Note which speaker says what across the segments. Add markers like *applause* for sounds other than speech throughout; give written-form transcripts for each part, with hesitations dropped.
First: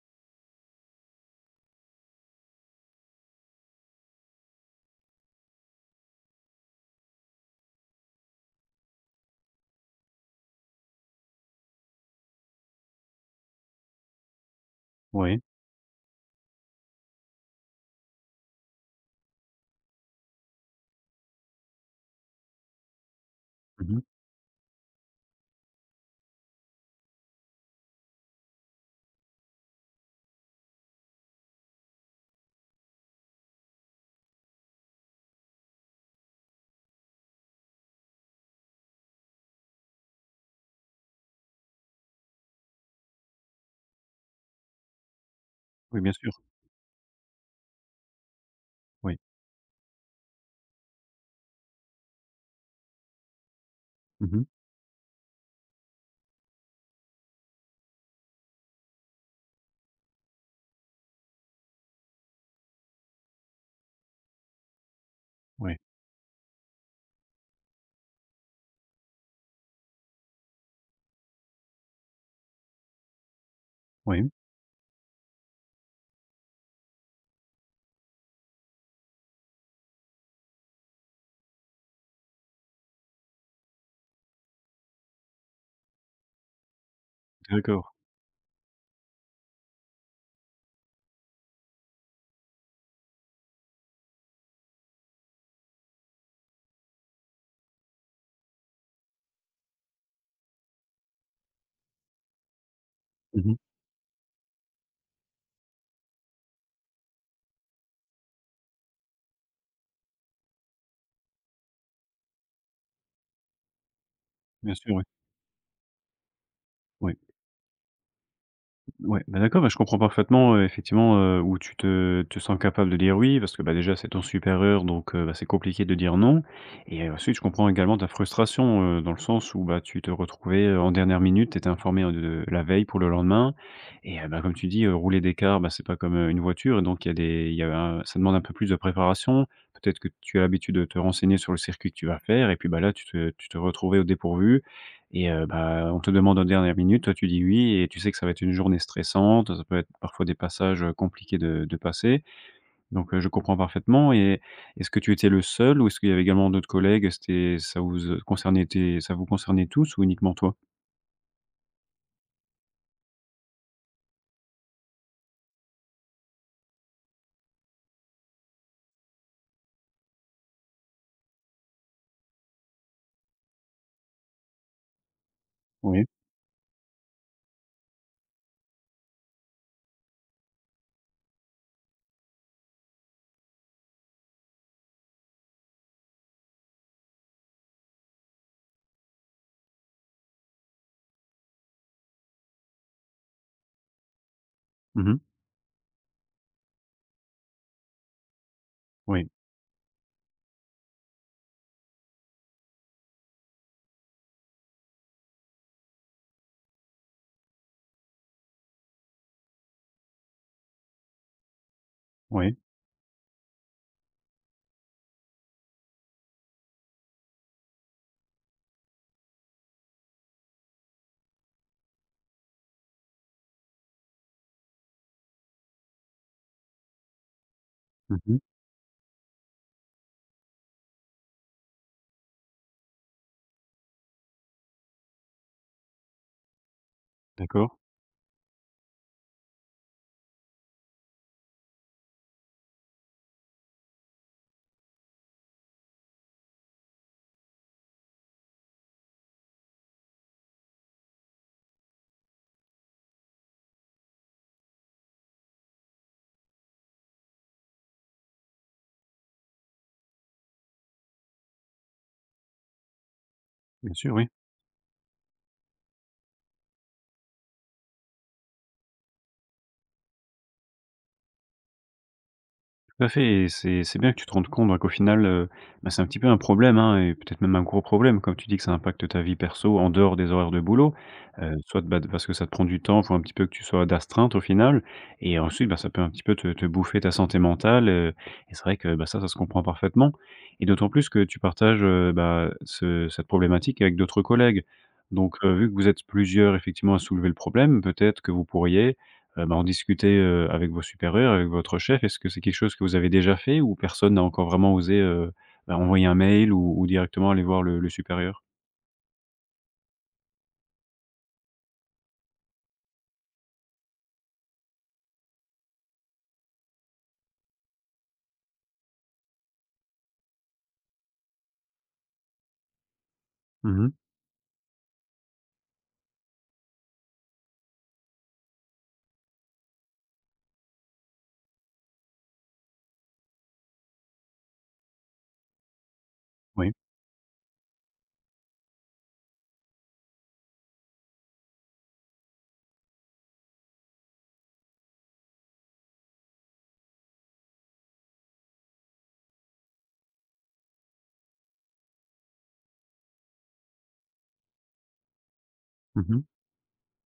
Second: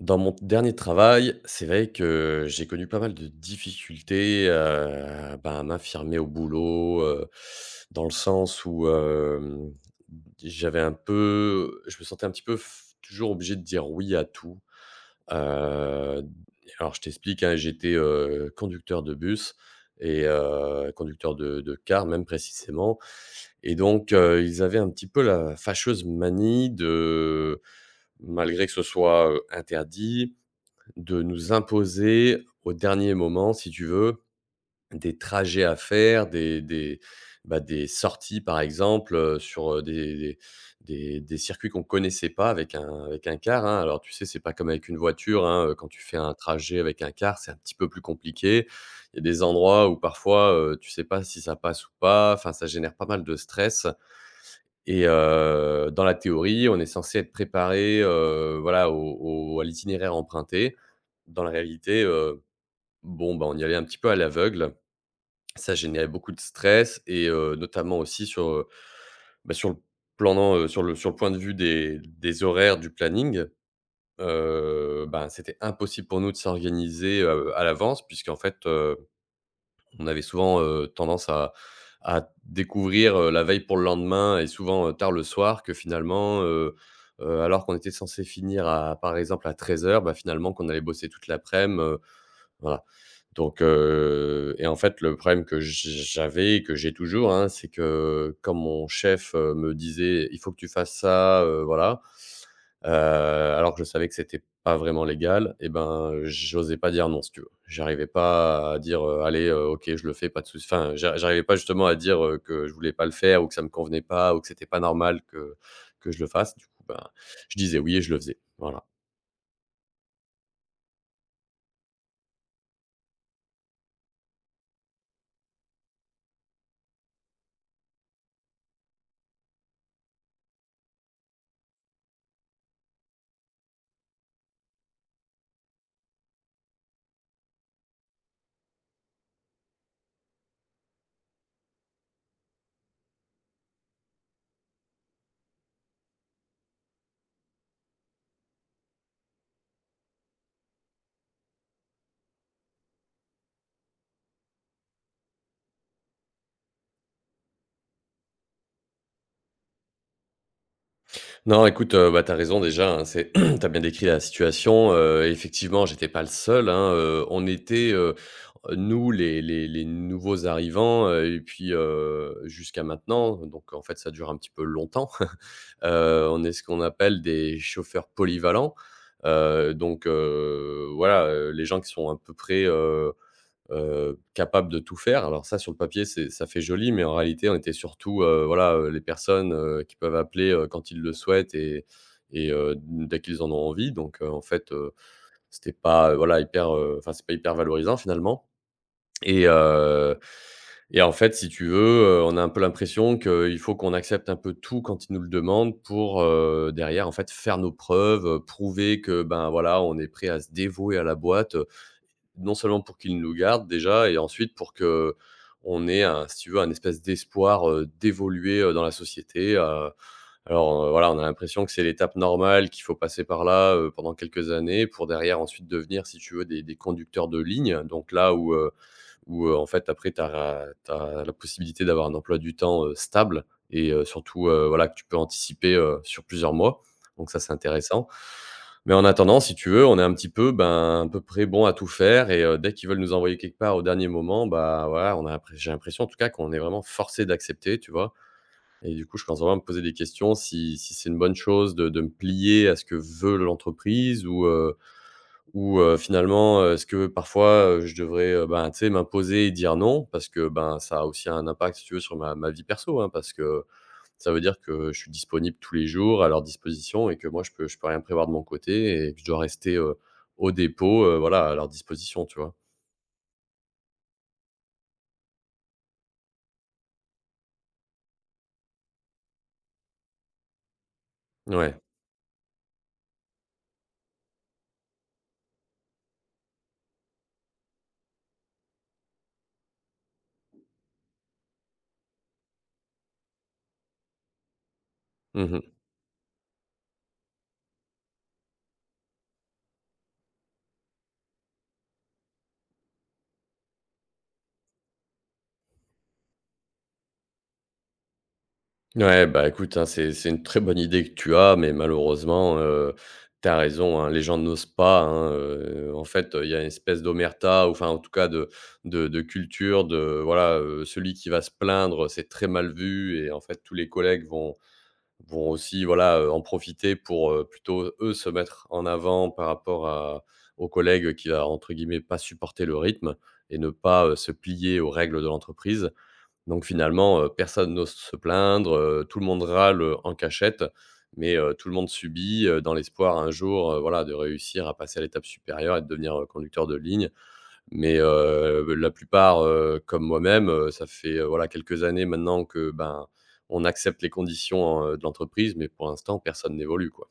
Speaker 1: Dans mon dernier travail, c'est vrai que j'ai connu pas mal de difficultés, ben, à m'affirmer au boulot, dans le sens où, j'avais un peu je me sentais un petit peu f toujours obligé de dire «oui» à tout.
Speaker 2: Oui.
Speaker 1: Heu, alors je t'explique, hein, j'étais, conducteur de bus et conducteur de car même précisément. Et
Speaker 2: Mmh.
Speaker 1: donc ils avaient un petit peu la fâcheuse manie de, malgré que ce soit, interdit, de nous imposer au dernier moment, si tu veux, des trajets à faire, bah, des sorties par exemple, sur, des circuits qu'on connaissait pas, avec un car, hein. Alors tu sais, c'est pas comme avec une voiture, hein, quand
Speaker 2: Oui,
Speaker 1: tu
Speaker 2: bien
Speaker 1: fais
Speaker 2: sûr.
Speaker 1: un trajet avec un car, c'est un petit peu plus compliqué. Il
Speaker 2: Oui.
Speaker 1: y a des endroits où parfois, tu sais pas si ça passe ou pas, enfin ça génère pas mal de stress.
Speaker 2: Mmh.
Speaker 1: Et dans la théorie, on est censé être préparé, voilà, au au à l'itinéraire emprunté. Dans la réalité, bon, bah, on y allait un petit peu à l'aveugle. Ça
Speaker 2: Oui.
Speaker 1: générait beaucoup de stress, et notamment aussi sur, bah, sur le plan, sur le point de vue des horaires du planning.
Speaker 2: Oui.
Speaker 1: Ben, c'était impossible pour nous de s'organiser, à l'avance puisqu'en fait, on avait souvent, tendance à découvrir, la veille pour le lendemain, et souvent, tard le soir, que finalement, alors qu'on
Speaker 2: D'accord.
Speaker 1: était censé finir à par exemple à 13h, bah, finalement qu'on allait bosser toute laprès midi. Voilà. Donc et en fait, le problème que j'avais et que j'ai toujours, hein, c'est que comme mon chef, me disait: «Il faut que tu fasses ça, voilà»,
Speaker 2: Mmh.
Speaker 1: alors que je savais que c'était pas vraiment légal, et ben, j'osais pas dire non, si tu veux. J'arrivais pas à dire, «Allez, OK, je le fais, pas de souci». Enfin, j'arrivais pas justement à dire, que je voulais pas le faire, ou que ça me convenait pas, ou que c'était
Speaker 2: Bien
Speaker 1: pas
Speaker 2: sûr, oui.
Speaker 1: normal que je le fasse. Du coup, ben,
Speaker 2: Oui.
Speaker 1: je disais oui et je le faisais. Voilà.
Speaker 2: Ouais, bah, d'accord, bah, je comprends parfaitement, effectivement, où tu te sens capable de dire oui parce que, bah, déjà c'est ton supérieur donc, bah, c'est compliqué de dire non. Ensuite je comprends également ta frustration, dans le sens où, bah, tu te retrouvais, en dernière minute, tu étais informé, de la veille pour le lendemain. Bah, comme tu dis, rouler des cars, bah, c'est pas comme, une voiture et donc il y a un, ça demande un peu plus de préparation. Peut-être que tu as l'habitude de te renseigner sur le circuit que tu vas faire et puis, bah, là tu te retrouvais au dépourvu. Bah, on te demande en dernière minute, toi, tu dis oui et tu sais que ça va être une journée stressante, ça peut être parfois des passages, compliqués de passer. Donc je comprends parfaitement et est-ce que tu étais le seul ou est-ce qu'il y avait également d'autres collègues? C'était ça vous, concernait tes, ça vous concernait tous ou uniquement toi?
Speaker 1: Non, écoute, bah, tu as raison déjà, hein, c'est *clears throat* tu as bien décrit la situation, effectivement, j'étais pas le seul, hein, on était, nous les nouveaux arrivants, et puis, jusqu'à maintenant, donc en fait, ça dure un petit peu longtemps. *laughs*
Speaker 2: Oui.
Speaker 1: On est ce qu'on appelle des chauffeurs polyvalents, donc voilà, les gens qui sont à peu près, capables de tout faire. Alors ça, sur le papier, c'est ça fait joli, mais en réalité, on était surtout, voilà, les personnes, qui peuvent appeler, quand ils le souhaitent, et dès qu'ils en ont envie. Donc en fait,
Speaker 2: Mmh.
Speaker 1: c'était pas, voilà, hyper, enfin, c'est pas hyper valorisant finalement.
Speaker 2: Oui.
Speaker 1: et heu et en fait, si tu veux, on a un peu l'impression qu'il faut qu'on accepte un peu tout quand ils nous le demandent pour, derrière, en fait, faire nos preuves, prouver que, ben, voilà, on est prêt à se dévouer à la boîte, non
Speaker 2: Oui.
Speaker 1: seulement pour qu'il nous garde déjà, et ensuite pour que on ait un, si tu veux, un espèce d'espoir, d'évoluer, dans la société. Alors, voilà, on a l'impression que c'est l'étape normale, qu'il faut passer par là, pendant quelques années pour derrière ensuite devenir, si tu veux, des conducteurs de ligne. Donc là
Speaker 2: Mmh.
Speaker 1: où, en fait après tu as la possibilité d'avoir un emploi du temps, stable, et surtout, voilà, que tu peux anticiper, sur plusieurs mois. Donc ça, c'est
Speaker 2: D'accord.
Speaker 1: intéressant. Mais en attendant, si tu veux, on est un petit peu, ben, à peu près bon à tout faire. Et dès qu'ils veulent nous envoyer quelque part au dernier moment, bah, voilà, on a l'impré j'ai l'impression en tout cas qu'on est vraiment forcé d'accepter, tu vois? Et du coup, je commence vraiment à me poser des questions si c'est une bonne chose de me plier à ce que veut l'entreprise, ou finalement, est-ce que parfois, je devrais, ben, tu sais, m'imposer et dire non? Parce que, ben, ça a aussi un impact, si tu veux, sur ma vie perso, hein, parce que
Speaker 2: Bien sûr, oui.
Speaker 1: ça veut dire que je suis disponible tous les jours à leur disposition, et que moi je peux rien prévoir de mon côté, et que je dois rester, au dépôt, voilà, à leur disposition, tu vois?
Speaker 2: Tout à fait et c'est bien que tu te rendes compte, bah, qu'au final, bah, c'est un petit peu un problème, hein, et peut-être même un gros problème. Comme tu dis que ça impacte ta vie perso en dehors des horaires de boulot,
Speaker 1: Ouais.
Speaker 2: soit, bah, parce que ça te prend du temps, faut un petit peu que tu sois d'astreinte au final, et ensuite, bah, ça peut un petit peu te bouffer ta santé mentale. Et c'est vrai que, bah, ça se comprend parfaitement et d'autant plus que tu partages, bah, ce cette problématique avec d'autres collègues. Donc
Speaker 1: Mmh.
Speaker 2: vu que vous êtes plusieurs effectivement à soulever le problème, peut-être que vous pourriez, bah, en discuter, avec vos supérieurs, avec votre chef? Est-ce que c'est quelque chose que vous avez déjà fait ou personne n'a encore vraiment osé, bah, envoyer un mail ou directement aller voir le supérieur?
Speaker 1: Ouais, bah, écoute, hein, c'est une très bonne idée que tu as, mais malheureusement, tu raison, hein, les gens n'osent pas, hein, en fait, il y a une espèce d'omerta, ou enfin, en tout cas, de culture de, voilà, celui qui va se plaindre, c'est très mal vu, et en fait tous les
Speaker 2: Mmh.
Speaker 1: collègues vont vont aussi, voilà, en profiter pour, plutôt eux se mettre en avant par rapport à au collègue qui va, entre guillemets, «pas supporter le rythme» et ne pas, se plier aux règles de l'entreprise. Donc
Speaker 2: Oui.
Speaker 1: finalement, personne n'ose se plaindre, tout le monde râle en cachette, mais tout le monde subit, dans l'espoir un jour, voilà, de réussir à passer à l'étape supérieure et de devenir, conducteur de ligne. Mais la plupart, comme moi-même, ça fait, voilà, quelques années maintenant que, ben, on accepte les conditions, de l'entreprise, mais pour l'instant
Speaker 2: Mmh.
Speaker 1: personne n'évolue, quoi.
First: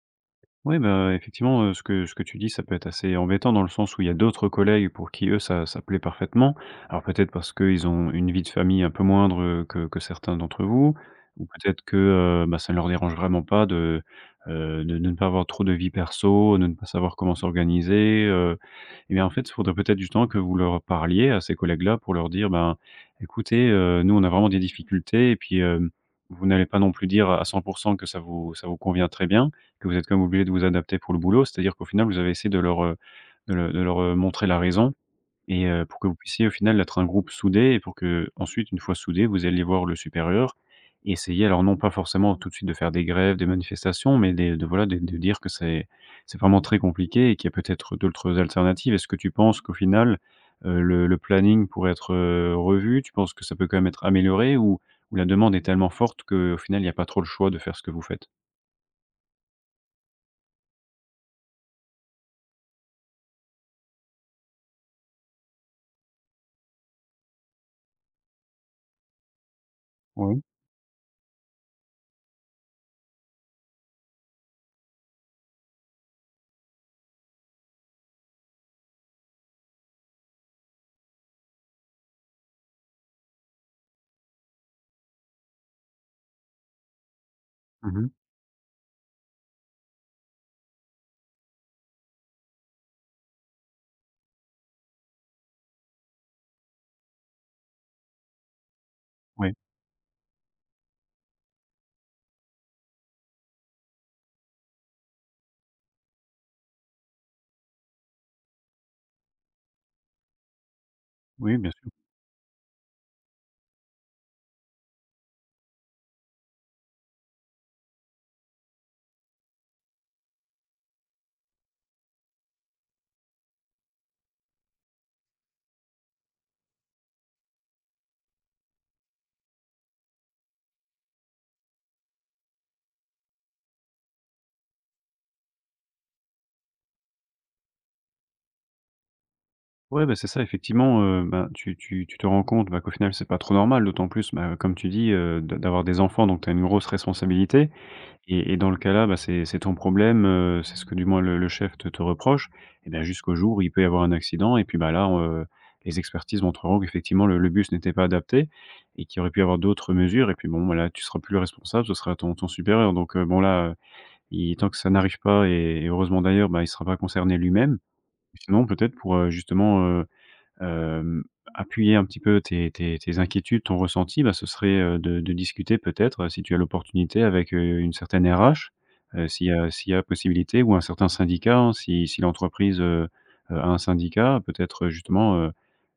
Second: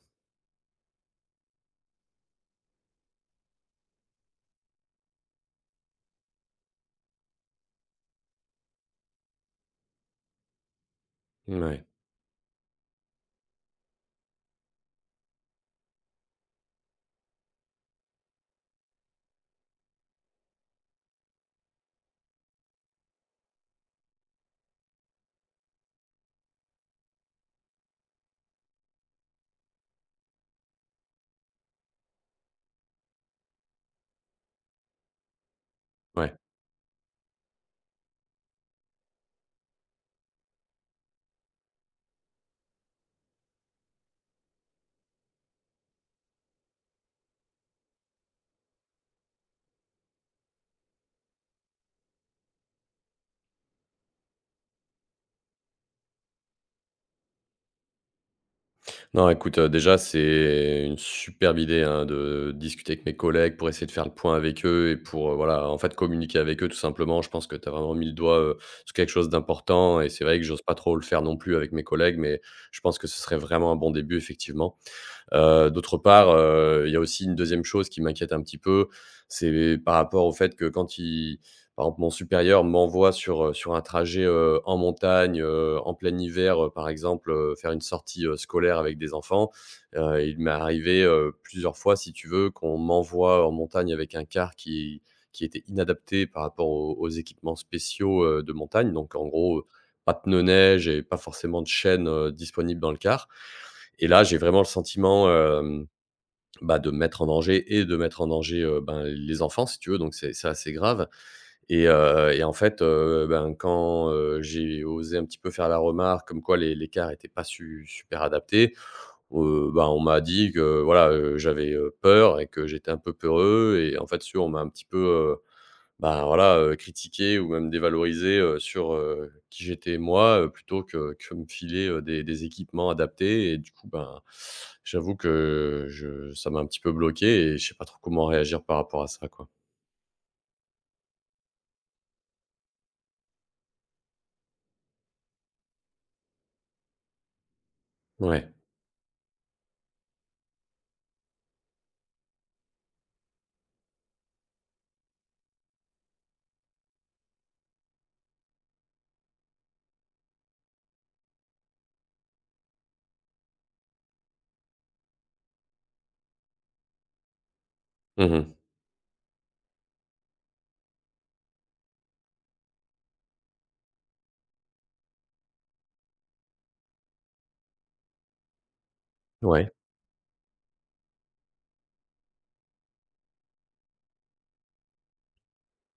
Speaker 2: Oui, bah, effectivement, ce que tu dis, ça peut être assez embêtant dans le sens où il y a d'autres collègues pour qui eux ça plaît parfaitement. Alors peut-être parce qu'ils ont une vie de famille un peu moindre, que certains d'entre vous ou peut-être
Speaker 1: Ouais,
Speaker 2: que, bah, ça ne leur dérange vraiment pas de, de ne pas avoir trop de vie perso, de ne pas savoir comment s'organiser. Et bien, en fait, il faudrait peut-être du temps que vous leur parliez à ces collègues-là pour leur dire: «Ben, écoutez, nous on a vraiment des difficultés et puis, vous n'allez pas non plus dire à cent pour 100 que ça vous convient très bien, que vous êtes quand même obligés de vous adapter pour le boulot.» C'est-à-dire qu'au final, vous avez essayé de leur, de leur montrer la raison et pour que vous
Speaker 1: ouais.
Speaker 2: puissiez au final être un groupe soudé et pour qu'ensuite, une fois soudés, vous alliez voir le supérieur et essayer, alors non pas forcément tout de suite de faire des grèves, des manifestations, mais des de voilà, de dire que c'est vraiment très compliqué et qu'il y a peut-être d'autres alternatives. Est-ce que tu penses qu'au final, le planning pourrait être, revu? Tu penses que ça peut quand même être amélioré ou la demande est tellement forte qu'au final, il y a pas trop le choix de faire ce que vous faites?
Speaker 1: Non, écoute, déjà c'est une superbe idée, hein, de discuter avec mes collègues pour essayer de faire le point avec eux et pour, voilà, en fait, communiquer avec eux tout simplement. Je pense que tu as vraiment mis le doigt, sur quelque chose d'important, et c'est vrai
Speaker 2: Oui.
Speaker 1: que j'ose pas trop le faire non plus avec mes collègues, mais je pense que ce serait vraiment un bon début effectivement. D'autre part, il y a aussi une deuxième chose qui m'inquiète un petit peu, c'est par rapport au fait que quand il par exemple, mon supérieur m'envoie sur, sur un trajet, en montagne, en plein hiver, par exemple, faire une
Speaker 2: Mmh mh.
Speaker 1: sortie, scolaire avec des enfants. Il m'est arrivé, plusieurs fois, si tu veux, qu'on m'envoie en montagne avec un car qui était inadapté par rapport aux équipements spéciaux, de montagne. Donc en
Speaker 2: Ouais.
Speaker 1: gros, pas de pneus neige et pas forcément de chaînes, disponibles dans le car. Et là, j'ai vraiment le sentiment, bah, de me mettre en danger et de mettre en danger, ben, les enfants, si tu veux, donc c'est assez grave.
Speaker 2: Oui, bien sûr.
Speaker 1: Et en fait, ben, quand, j'ai osé un petit peu faire la remarque comme quoi les cars pas su super adaptés, ben, on m'a dit que voilà, j'avais, peur et que j'étais un peu peureux, et en fait, si tu veux, on m'a un petit peu, bah, voilà, critiquer ou même dévaloriser, sur, qui j'étais moi, plutôt que me filer, des équipements adaptés. Et du coup, ben, j'avoue que je ça m'a un petit peu bloqué et je sais pas trop comment réagir par rapport à ça, quoi.
Speaker 2: Ouais, bah, c'est ça effectivement, bah, tu te rends compte, bah, qu'au final c'est pas trop normal, d'autant plus, bah, comme tu dis, d'avoir des enfants donc tu as une grosse responsabilité
Speaker 1: Ouais.
Speaker 2: et dans le cas là, bah, c'est ton problème, c'est ce que du moins le chef te reproche et ben, jusqu'au jour où il peut y avoir un accident et puis, bah, là, les expertises montreront qu'effectivement le bus n'était pas adapté et qu'il y aurait pu y avoir d'autres mesures et puis bon, voilà, tu seras plus le responsable, ce sera ton supérieur donc, bon là, il tant que ça n'arrive pas et et heureusement d'ailleurs, bah, il sera pas concerné lui-même.
Speaker 1: Mmh.
Speaker 2: Sinon, peut-être pour, justement, hem, appuyer un petit peu tes inquiétudes, ton ressenti, bah, ce serait, de discuter peut-être, si tu as l'opportunité avec, une certaine RH, s'il y a
Speaker 1: Ouais,
Speaker 2: s'il y a possibilité ou un certain syndicat, hein, si si l'entreprise, a un syndicat, peut-être, justement,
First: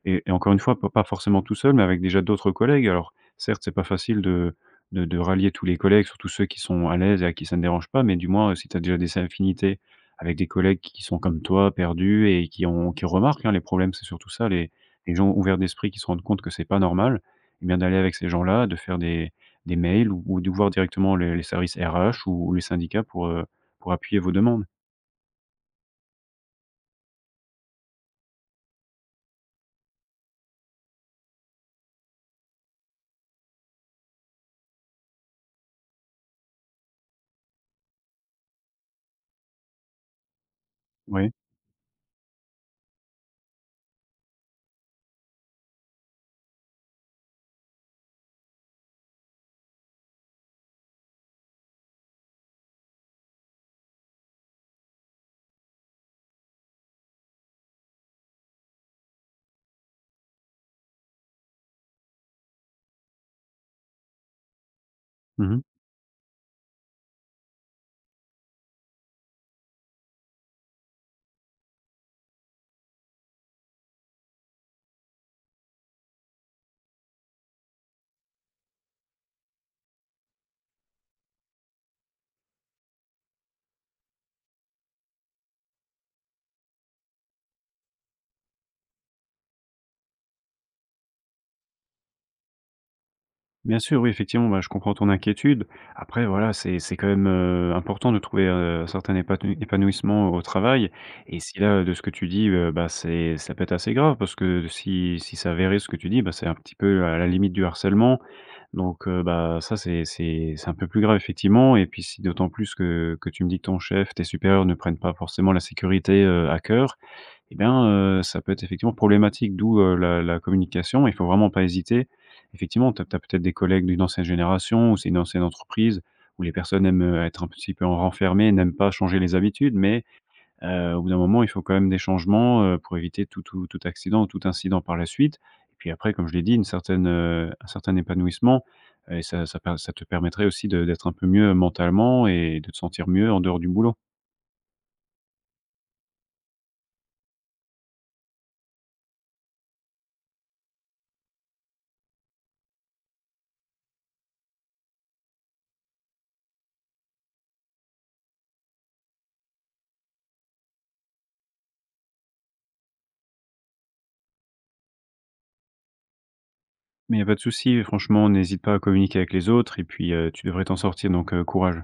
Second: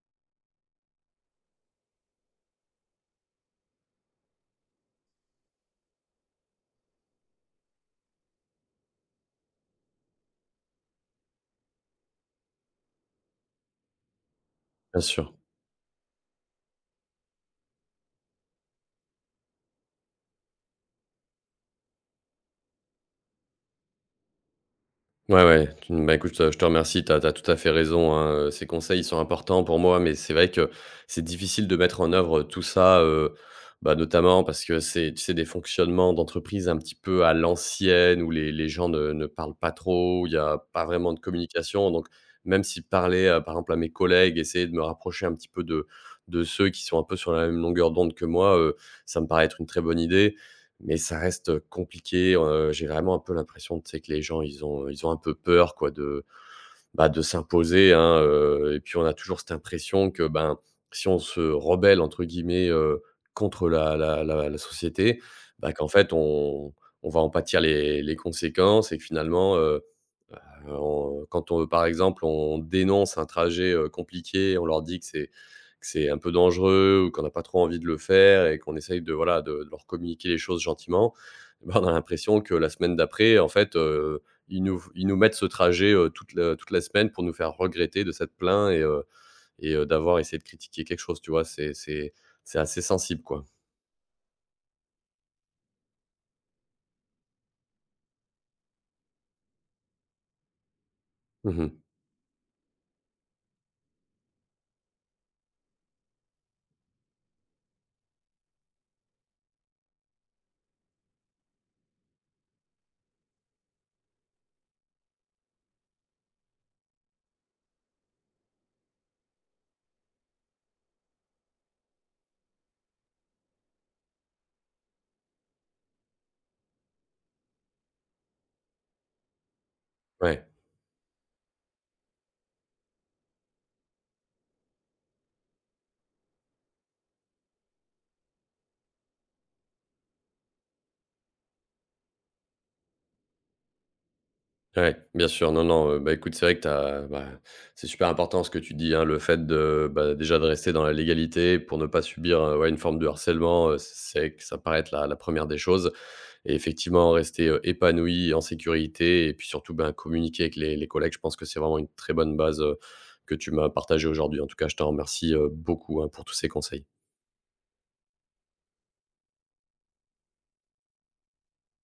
Speaker 2: et encore une fois, pas forcément tout seul, mais avec déjà d'autres collègues. Alors certes, c'est pas facile de de rallier tous les collègues, surtout ceux qui sont à l'aise et à qui ça ne dérange pas, mais du moins, si tu as déjà des affinités avec des collègues qui sont comme toi, perdus et qui ont qui remarquent, hein, les problèmes. C'est surtout ça,
Speaker 1: bien
Speaker 2: les gens
Speaker 1: sûr.
Speaker 2: ouverts d'esprit qui se rendent compte que c'est pas normal et bien d'aller avec ces gens-là, de faire des mails ou de voir directement les services RH ou les syndicats pour appuyer vos demandes.
Speaker 1: Ouais, ouais, tu, bah, écoute, je te remercie, tu as tout à fait raison, hein, ces conseils sont importants pour moi, mais c'est vrai que c'est difficile de mettre en œuvre tout ça, bah, notamment parce que c'est, tu sais, des fonctionnements d'entreprise un petit peu à l'ancienne, où les gens ne parlent pas trop, où il y a pas vraiment de
Speaker 2: Oui.
Speaker 1: communication. Donc même si parler, par exemple à mes collègues, essayer de me rapprocher un petit peu de ceux qui sont un peu sur la même longueur d'onde que moi, ça me paraît être une très bonne idée. Mais ça reste compliqué, j'ai vraiment un peu l'impression, tu sais, que les gens ils ont un peu peur, quoi, de, bah, de s'imposer, hein, et puis on a toujours cette impression que, ben, si on se «rebelle», entre guillemets, contre la société,
Speaker 2: Mmh mh.
Speaker 1: bah, qu'en fait on va en pâtir les conséquences, et que finalement, on, quand on, par exemple, on dénonce un trajet, compliqué, on leur dit que c'est un peu dangereux ou qu'on n'a pas trop envie de le faire, et qu'on essaye de, voilà, de leur communiquer les choses gentiment, bah, on a l'impression que la semaine d'après, en fait, ils nous mettent ce trajet, toute la semaine, pour nous faire regretter de s'être plaints et d'avoir essayé de critiquer quelque chose, tu vois? C'est assez sensible, quoi.
Speaker 2: Bien sûr, oui, effectivement, bah, je comprends ton inquiétude. Après, voilà, c'est quand même, important de trouver, un certain épanouissement au travail et si
Speaker 1: Mmh.
Speaker 2: là, de ce que tu dis, bah, c'est ça peut être assez grave parce que si si ça avéré ce que tu dis, bah, c'est un petit peu à la limite du harcèlement. Donc bah, ça, c'est un peu plus grave effectivement et puis si d'autant plus que tu me dis que ton chef, tes supérieurs ne prennent pas forcément la sécurité, à cœur, eh bien, ça peut être effectivement problématique, d'où, la communication. Il faut vraiment pas hésiter. Effectivement, tu as peut-être des collègues d'une ancienne génération ou c'est une ancienne entreprise où les personnes aiment, être un petit peu renfermées, n'aiment pas changer les habitudes, mais,
Speaker 1: Ouais.
Speaker 2: au bout d'un moment, il faut quand même des changements, pour éviter tout accident ou tout incident par la suite. Et puis après, comme je l'ai dit, un certain épanouissement et ça te permettrait aussi de d'être un peu mieux mentalement et de te sentir mieux en dehors du boulot.
Speaker 1: Ouais, bien sûr. Non, non, bah, écoute, c'est vrai que t'as, bah, c'est super important ce que tu dis, hein. Le fait de, bah, déjà de rester dans la légalité pour ne pas subir, ouais, une forme de harcèlement, c'est que ça paraît être la 1 des choses, et effectivement rester, épanoui, en sécurité, et puis surtout, ben, communiquer avec les collègues. Je pense que c'est vraiment une très bonne base, que tu m'as partagée aujourd'hui. En tout cas, je te remercie, beaucoup, hein, pour tous ces conseils.
Speaker 2: Mais il y a pas de souci, franchement, n'hésite pas à communiquer avec les autres et puis, tu devrais t'en sortir donc, courage.